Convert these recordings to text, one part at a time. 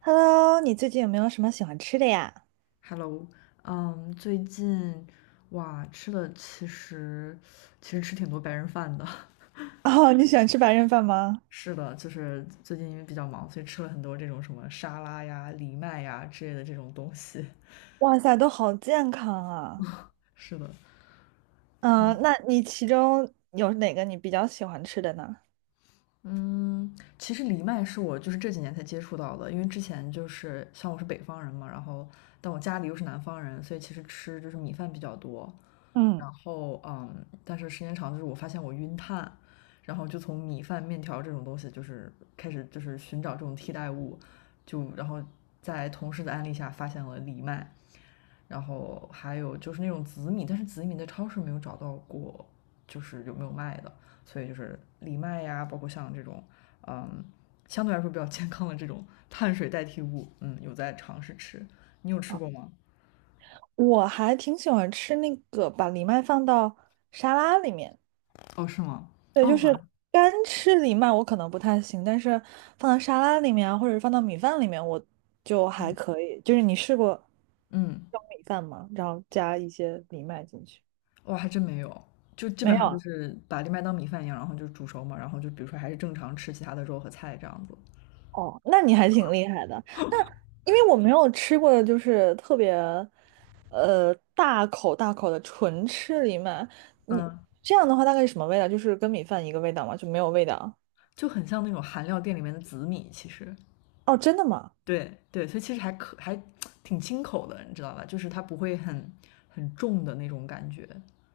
Hello，你最近有没有什么喜欢吃的呀？Hello，最近哇吃的其实吃挺多白人饭的。哦，你喜欢吃白人饭吗？是的，就是最近因为比较忙，所以吃了很多这种什么沙拉呀、藜麦呀之类的这种东西。哇塞，都好健康啊！是的，嗯、那你其中有哪个你比较喜欢吃的呢？嗯，其实藜麦是我就是这几年才接触到的，因为之前就是像我是北方人嘛，然后但我家里又是南方人，所以其实吃就是米饭比较多。嗯，然后嗯，但是时间长就是我发现我晕碳，然后就从米饭、面条这种东西就是开始就是寻找这种替代物，就然后在同事的安利下发现了藜麦，然后还有就是那种紫米，但是紫米在超市没有找到过，就是有没有卖的，所以就是藜麦呀，包括像这种嗯相对来说比较健康的这种碳水代替物，嗯，有在尝试吃。你有吃哦，过吗？我还挺喜欢吃那个把藜麦放到沙拉里面。哦，是吗？对，就是干吃藜麦我可能不太行，但是放到沙拉里面啊，或者放到米饭里面，我就还可以。就是你试过嗯。用米饭吗？然后加一些藜麦进去？哇，还真没有，就基没本上就有。是把藜麦当米饭一样，然后就煮熟嘛，然后就比如说还是正常吃其他的肉和菜这样子，哦，那你还挺厉害的。那因为我没有吃过，就是特别大口大口的纯吃藜麦，你嗯，这样的话大概是什么味道？就是跟米饭一个味道吗？就没有味道？就很像那种韩料店里面的紫米，其实，哦，真的吗？对对，所以其实还可还挺清口的，你知道吧？就是它不会很重的那种感觉。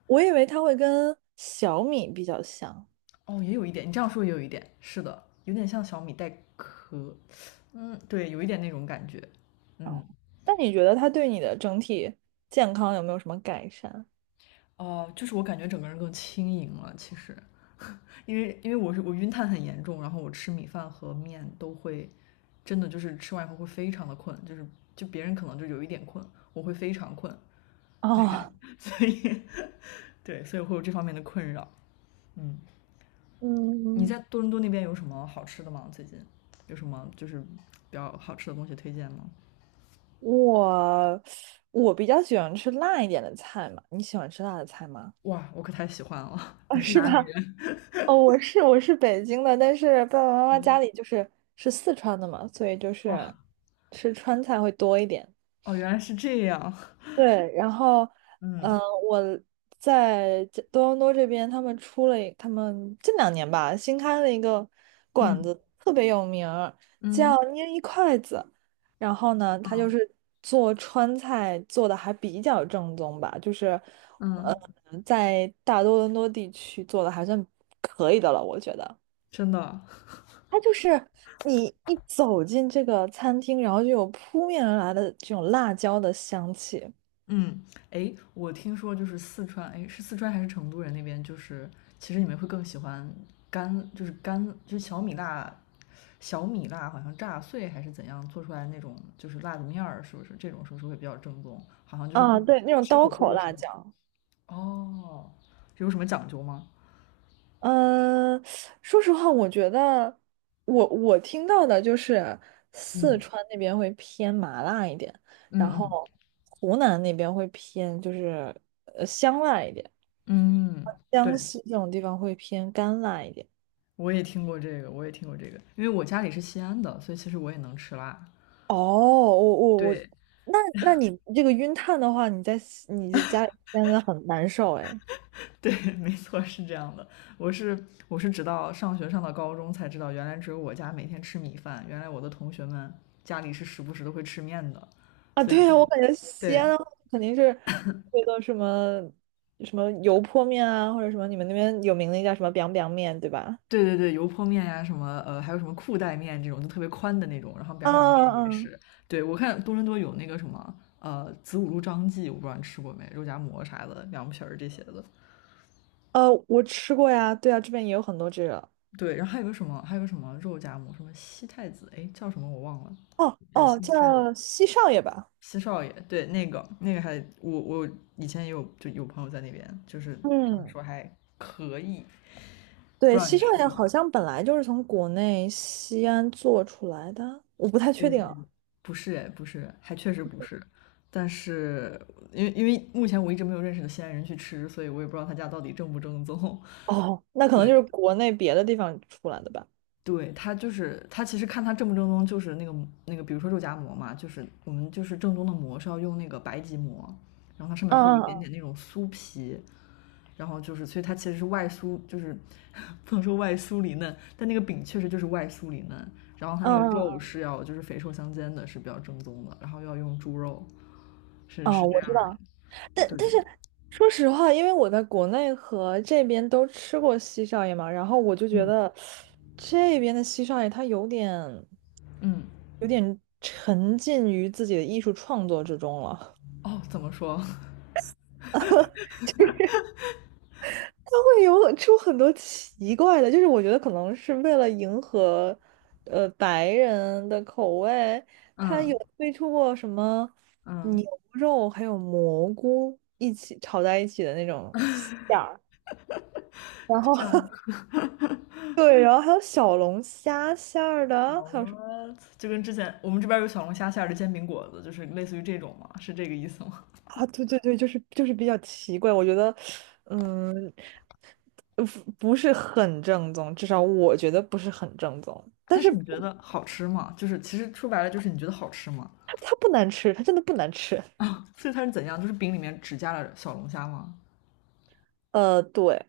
我以为它会跟小米比较像。哦，也有一点，你这样说也有一点，是的，有点像小米带壳，嗯，对，有一点那种感觉，哦，嗯，那你觉得它对你的整体健康有没有什么改善？哦、就是我感觉整个人更轻盈了，其实，因为我晕碳很严重，然后我吃米饭和面都会，真的就是吃完以后会非常的困，就是就别人可能就有一点困，我会非常困，对，哦，所以对，所以会有这方面的困扰。嗯，你嗯，在多伦多那边有什么好吃的吗？最近有什么就是比较好吃的东西推荐吗？我我比较喜欢吃辣一点的菜嘛，你喜欢吃辣的菜吗？哇，我可太喜欢了！你啊，是是哪吧？里人？哦，我是北京的，但是爸爸妈妈家嗯，里就是四川的嘛，所以就是哇，吃川菜会多一点。哦，原来是这样。对，然后，嗯、嗯，我在这多伦多这边，他们出了一他们近2年吧，新开了一个馆嗯，子，特别有名儿，叫嗯，捏一筷子。然后呢，他就嗯，是做川菜做的还比较正宗吧，就是，嗯，呃，在大多伦多地区做的还算可以的了，我觉得。真的。它就是你一走进这个餐厅，然后就有扑面而来的这种辣椒的香气。嗯，哎，我听说就是四川，哎，是四川还是成都人那边，就是其实你们会更喜欢干，就是干，就是小米辣，小米辣好像炸碎还是怎样做出来那种，就是辣子面儿，是不是？这种是不是会比较正宗？好像就是不啊，对，那种吃刀火锅口的时辣候。椒。哦，有什么讲究吗？嗯，说实话，我觉得我听到的就是四嗯，川那边会偏麻辣一点，嗯，然嗯，后湖南那边会偏就是香辣一点，嗯，江对，西这种地方会偏干辣一点。我也听过这个，我也听过这个，因为我家里是西安的，所以其实我也能吃辣。哦，我我我，对，那你这个晕碳的话，你在西你这家里真的很难受哎。对，没错，是这样的。我是直到上学上到高中才知道，原来只有我家每天吃米饭，原来我的同学们家里是时不时都会吃面的，啊，所以对这啊，我感觉西安对的话肯定是那个什么什么油泼面啊，或者什么你们那边有名的叫什么 biang biang 面，对吧？对对，油泼面呀、什么还有什么裤带面这种，就特别宽的那种，然后表啊表面啊啊！也嗯，是。对，我看多伦多有那个什么子午路张记，我不知道你吃过没，肉夹馍啥的，凉皮儿这些的。我吃过呀，对啊，这边也有很多这个。对，然后还有个什么，还有个什么肉夹馍，什么西太子，哎，叫什么我忘了，哦也是哦，新开的。叫西少爷吧。西少爷，对，那个那个还我以前也有就有朋友在那边，就是他们嗯，说还可以，不对，知道你西少吃爷过？好像本来就是从国内西安做出来的，我不太呃，确定。不是哎，不是，还确实不是。但是因为目前我一直没有认识的西安人去吃，所以我也不知道他家到底正不正宗。哦，那可能对，就是国内别的地方出来的吧。对，他就是他，其实看他正不正宗，就是那个那个，比如说肉夹馍嘛，就是我们就是正宗的馍是要用那个白吉馍，然后它上面会有一嗯点嗯点那种酥皮，然后就是，所以它其实是外酥，就是 不能说外酥里嫩，但那个饼确实就是外酥里嫩，然后它嗯那个嗯肉嗯，嗯，是要就是肥瘦相间的，是比较正宗的，然后要用猪肉，是哦，是这我样知儿道。的但对，但是说实话，因为我在国内和这边都吃过西少爷嘛，然后我就觉嗯得这边的西少爷他有点嗯，有点沉浸于自己的艺术创作之中了。哦，怎么说？它会有出很多奇怪的，就是我觉得可能是为了迎合，白人的口味，它有嗯推出过什么嗯，牛肉还有蘑菇一起炒在一起的那种馅儿，然就后 像 对，然后还有小龙虾馅儿 w 的，还有什么 h 就跟之前我们这边有小龙虾馅儿的煎饼果子，就是类似于这种嘛，是这个意思吗？啊？对对对，就是就是比较奇怪，我觉得，嗯，不是很正宗，至少我觉得不是很正宗，但但是是你觉得好吃吗？就是其实说白了就是你觉得好吃吗？它不难吃，它真的不难吃。所以它是怎样？就是饼里面只加了小龙虾吗？呃，对，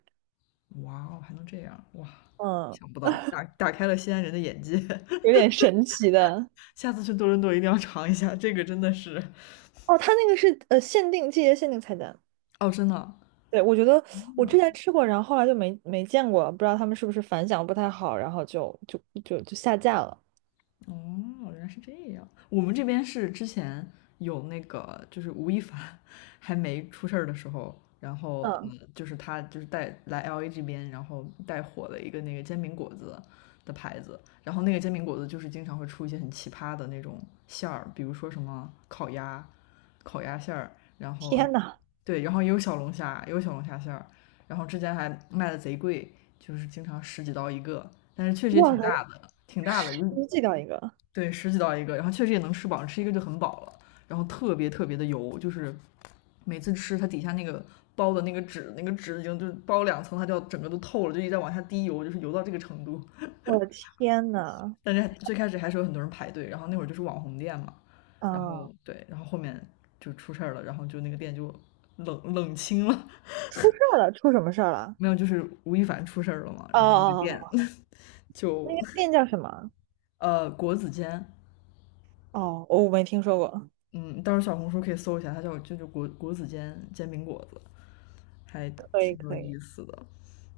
哇哦，还能这样哇！嗯，想不到，打开了西安人的眼界。有点神奇的。下次去多伦多一定要尝一下，这个真的是哦，它那个是限定季节限定菜单。哦，真的对，我觉得我之前吃过，然后后来就没见过，不知道他们是不是反响不太好，然后就下架了。哦，原来是这样。我们这边是之前有那个，就是吴亦凡还没出事儿的时候，然后嗯，就是他就是带来 LA 这边，然后带火了一个那个煎饼果子的牌子，然后那个煎饼果子就是经常会出一些很奇葩的那种馅儿，比如说什么烤鸭、烤鸭馅儿，然后天呐，对，然后也有小龙虾，也有小龙虾馅儿，然后之前还卖的贼贵，就是经常十几刀一个，但是确实也哇挺塞，大的，挺大的，又寄到一个，对，十几道一个，然后确实也能吃饱，吃一个就很饱了，然后特别特别的油，就是每次吃它底下那个包的那个纸，那个纸已经就是包两层，它就要整个都透了，就一直在往下滴油，就是油到这个程度。我的天呐，但是最开始还是有很多人排队，然后那会儿就是网红店嘛，然啊，后对，然后后面就出事儿了，然后就那个店就冷冷清了，出事儿了，出什么事儿了？没有，就是吴亦凡出事儿了嘛，哦哦然后那个哦，店 哦， 那就个店叫什么？国子监哦，我没听说过。嗯，到时候小红书可以搜一下，它叫就就果果子煎煎饼果子，还可以挺有可以，意思的。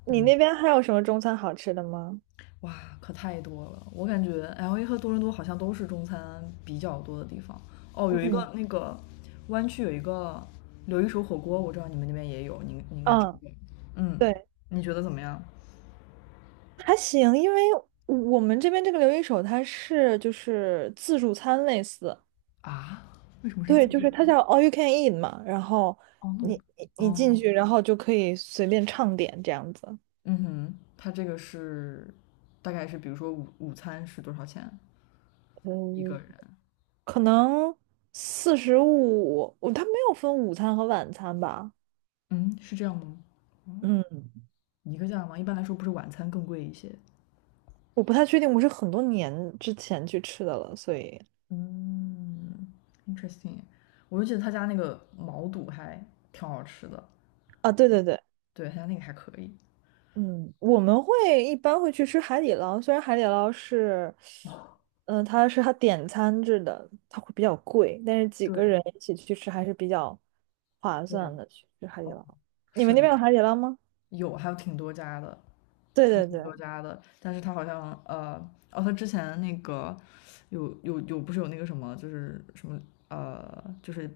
你嗯，那边还有什么中餐好吃的吗？哇，可太多了！我感觉 LA 和多伦多好像都是中餐比较多的地方。哦，有一嗯个那个湾区有一个刘一手火锅，我知道你们那边也有，你你应该吃嗯，过。嗯，对。你觉得怎么样？还行，因为我们这边这个留一手它是就是自助餐类似，啊？为什么是对，自就助是它餐？叫 all you can eat 嘛，然后哦，no，你进哦，去，然后就可以随便畅点这样子，嗯哼，它这个是大概是比如说午餐是多少钱一个嗯，人？可能45，我它没有分午餐和晚餐吧？嗯，是这样吗？嗯，一个价吗？一般来说不是晚餐更贵一些。我不太确定，我是很多年之前去吃的了，所以嗯，interesting。我就记得他家那个毛肚还挺好吃的，啊，对对对。对，他家那个还可以。嗯，我们一般会去吃海底捞，虽然海底捞是，它点餐制的，它会比较贵，但是几对个人一起去吃还是比较划对，算的。去吃海底哦，捞，你们是那的。边有海底捞吗？有，还有挺多家的，对还有对挺对，多家的。但是他好像哦，他之前那个有有有，不是有那个什么，就是什么就是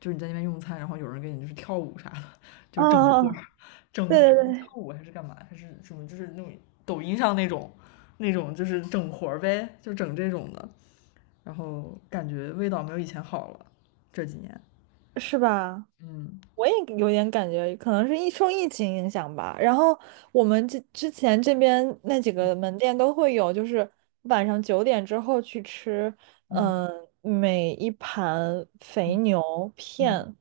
就是你在那边用餐，然后有人给你就是跳舞啥的，就啊，整活儿整对对活儿，是跳对，舞还是干嘛？还是什么？就是那种抖音上那种那种，就是整活儿呗，就整这种的。然后感觉味道没有以前好了，这几年。是吧？嗯我也有点感觉，可能是疫受疫情影响吧。然后我们这之前这边那几个门店都会有，就是晚上九点之后去吃，嗯嗯、每一盘肥嗯牛嗯，片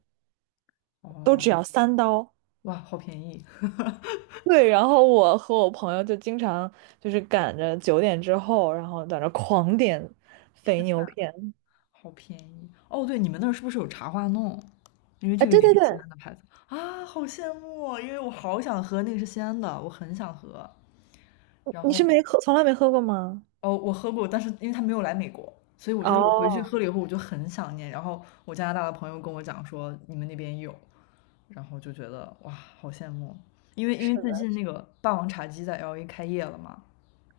都哦，只要3刀。哇，好便宜！对，然后我和我朋友就经常就是赶着九点之后，然后在那狂点肥天呐，牛片。好便宜！哦，对，你们那儿是不是有茶花弄？因为哎，这个对也对是西对，安的牌子啊，好羡慕哦因为我好想喝，那个是西安的，我很想喝。然你是后，没喝，从来没喝过吗？哦，我喝过，但是因为他没有来美国，所以我就是我回去哦，喝了以后，我就很想念。然后我加拿大的朋友跟我讲说你们那边有，然后就觉得哇，好羡慕哦。因为因是为最的。近那个霸王茶姬在 LA 开业了嘛，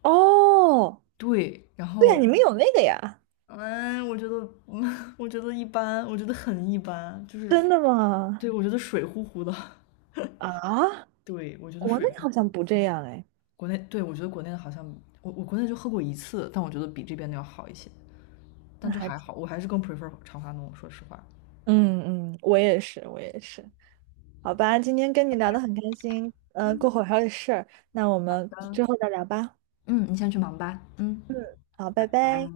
哦，对，然对呀，你后们有那个呀。嗯，我觉得，嗯，我觉得一般，我觉得很一般，就是，真的吗？对，我觉得水乎乎的。啊，对，我觉得国水，内好像不这样哎，国内，对，我觉得国内的好像，我国内就喝过一次，但我觉得比这边的要好一些，但那就还还挺。好，我还是更 prefer 长发浓，说实话。嗯嗯，我也是，我也是。好吧，今天跟你聊的很开心，过会儿还有事儿，那我们之后再聊吧。嗯，你先去忙吧。嗯。好，拜拜。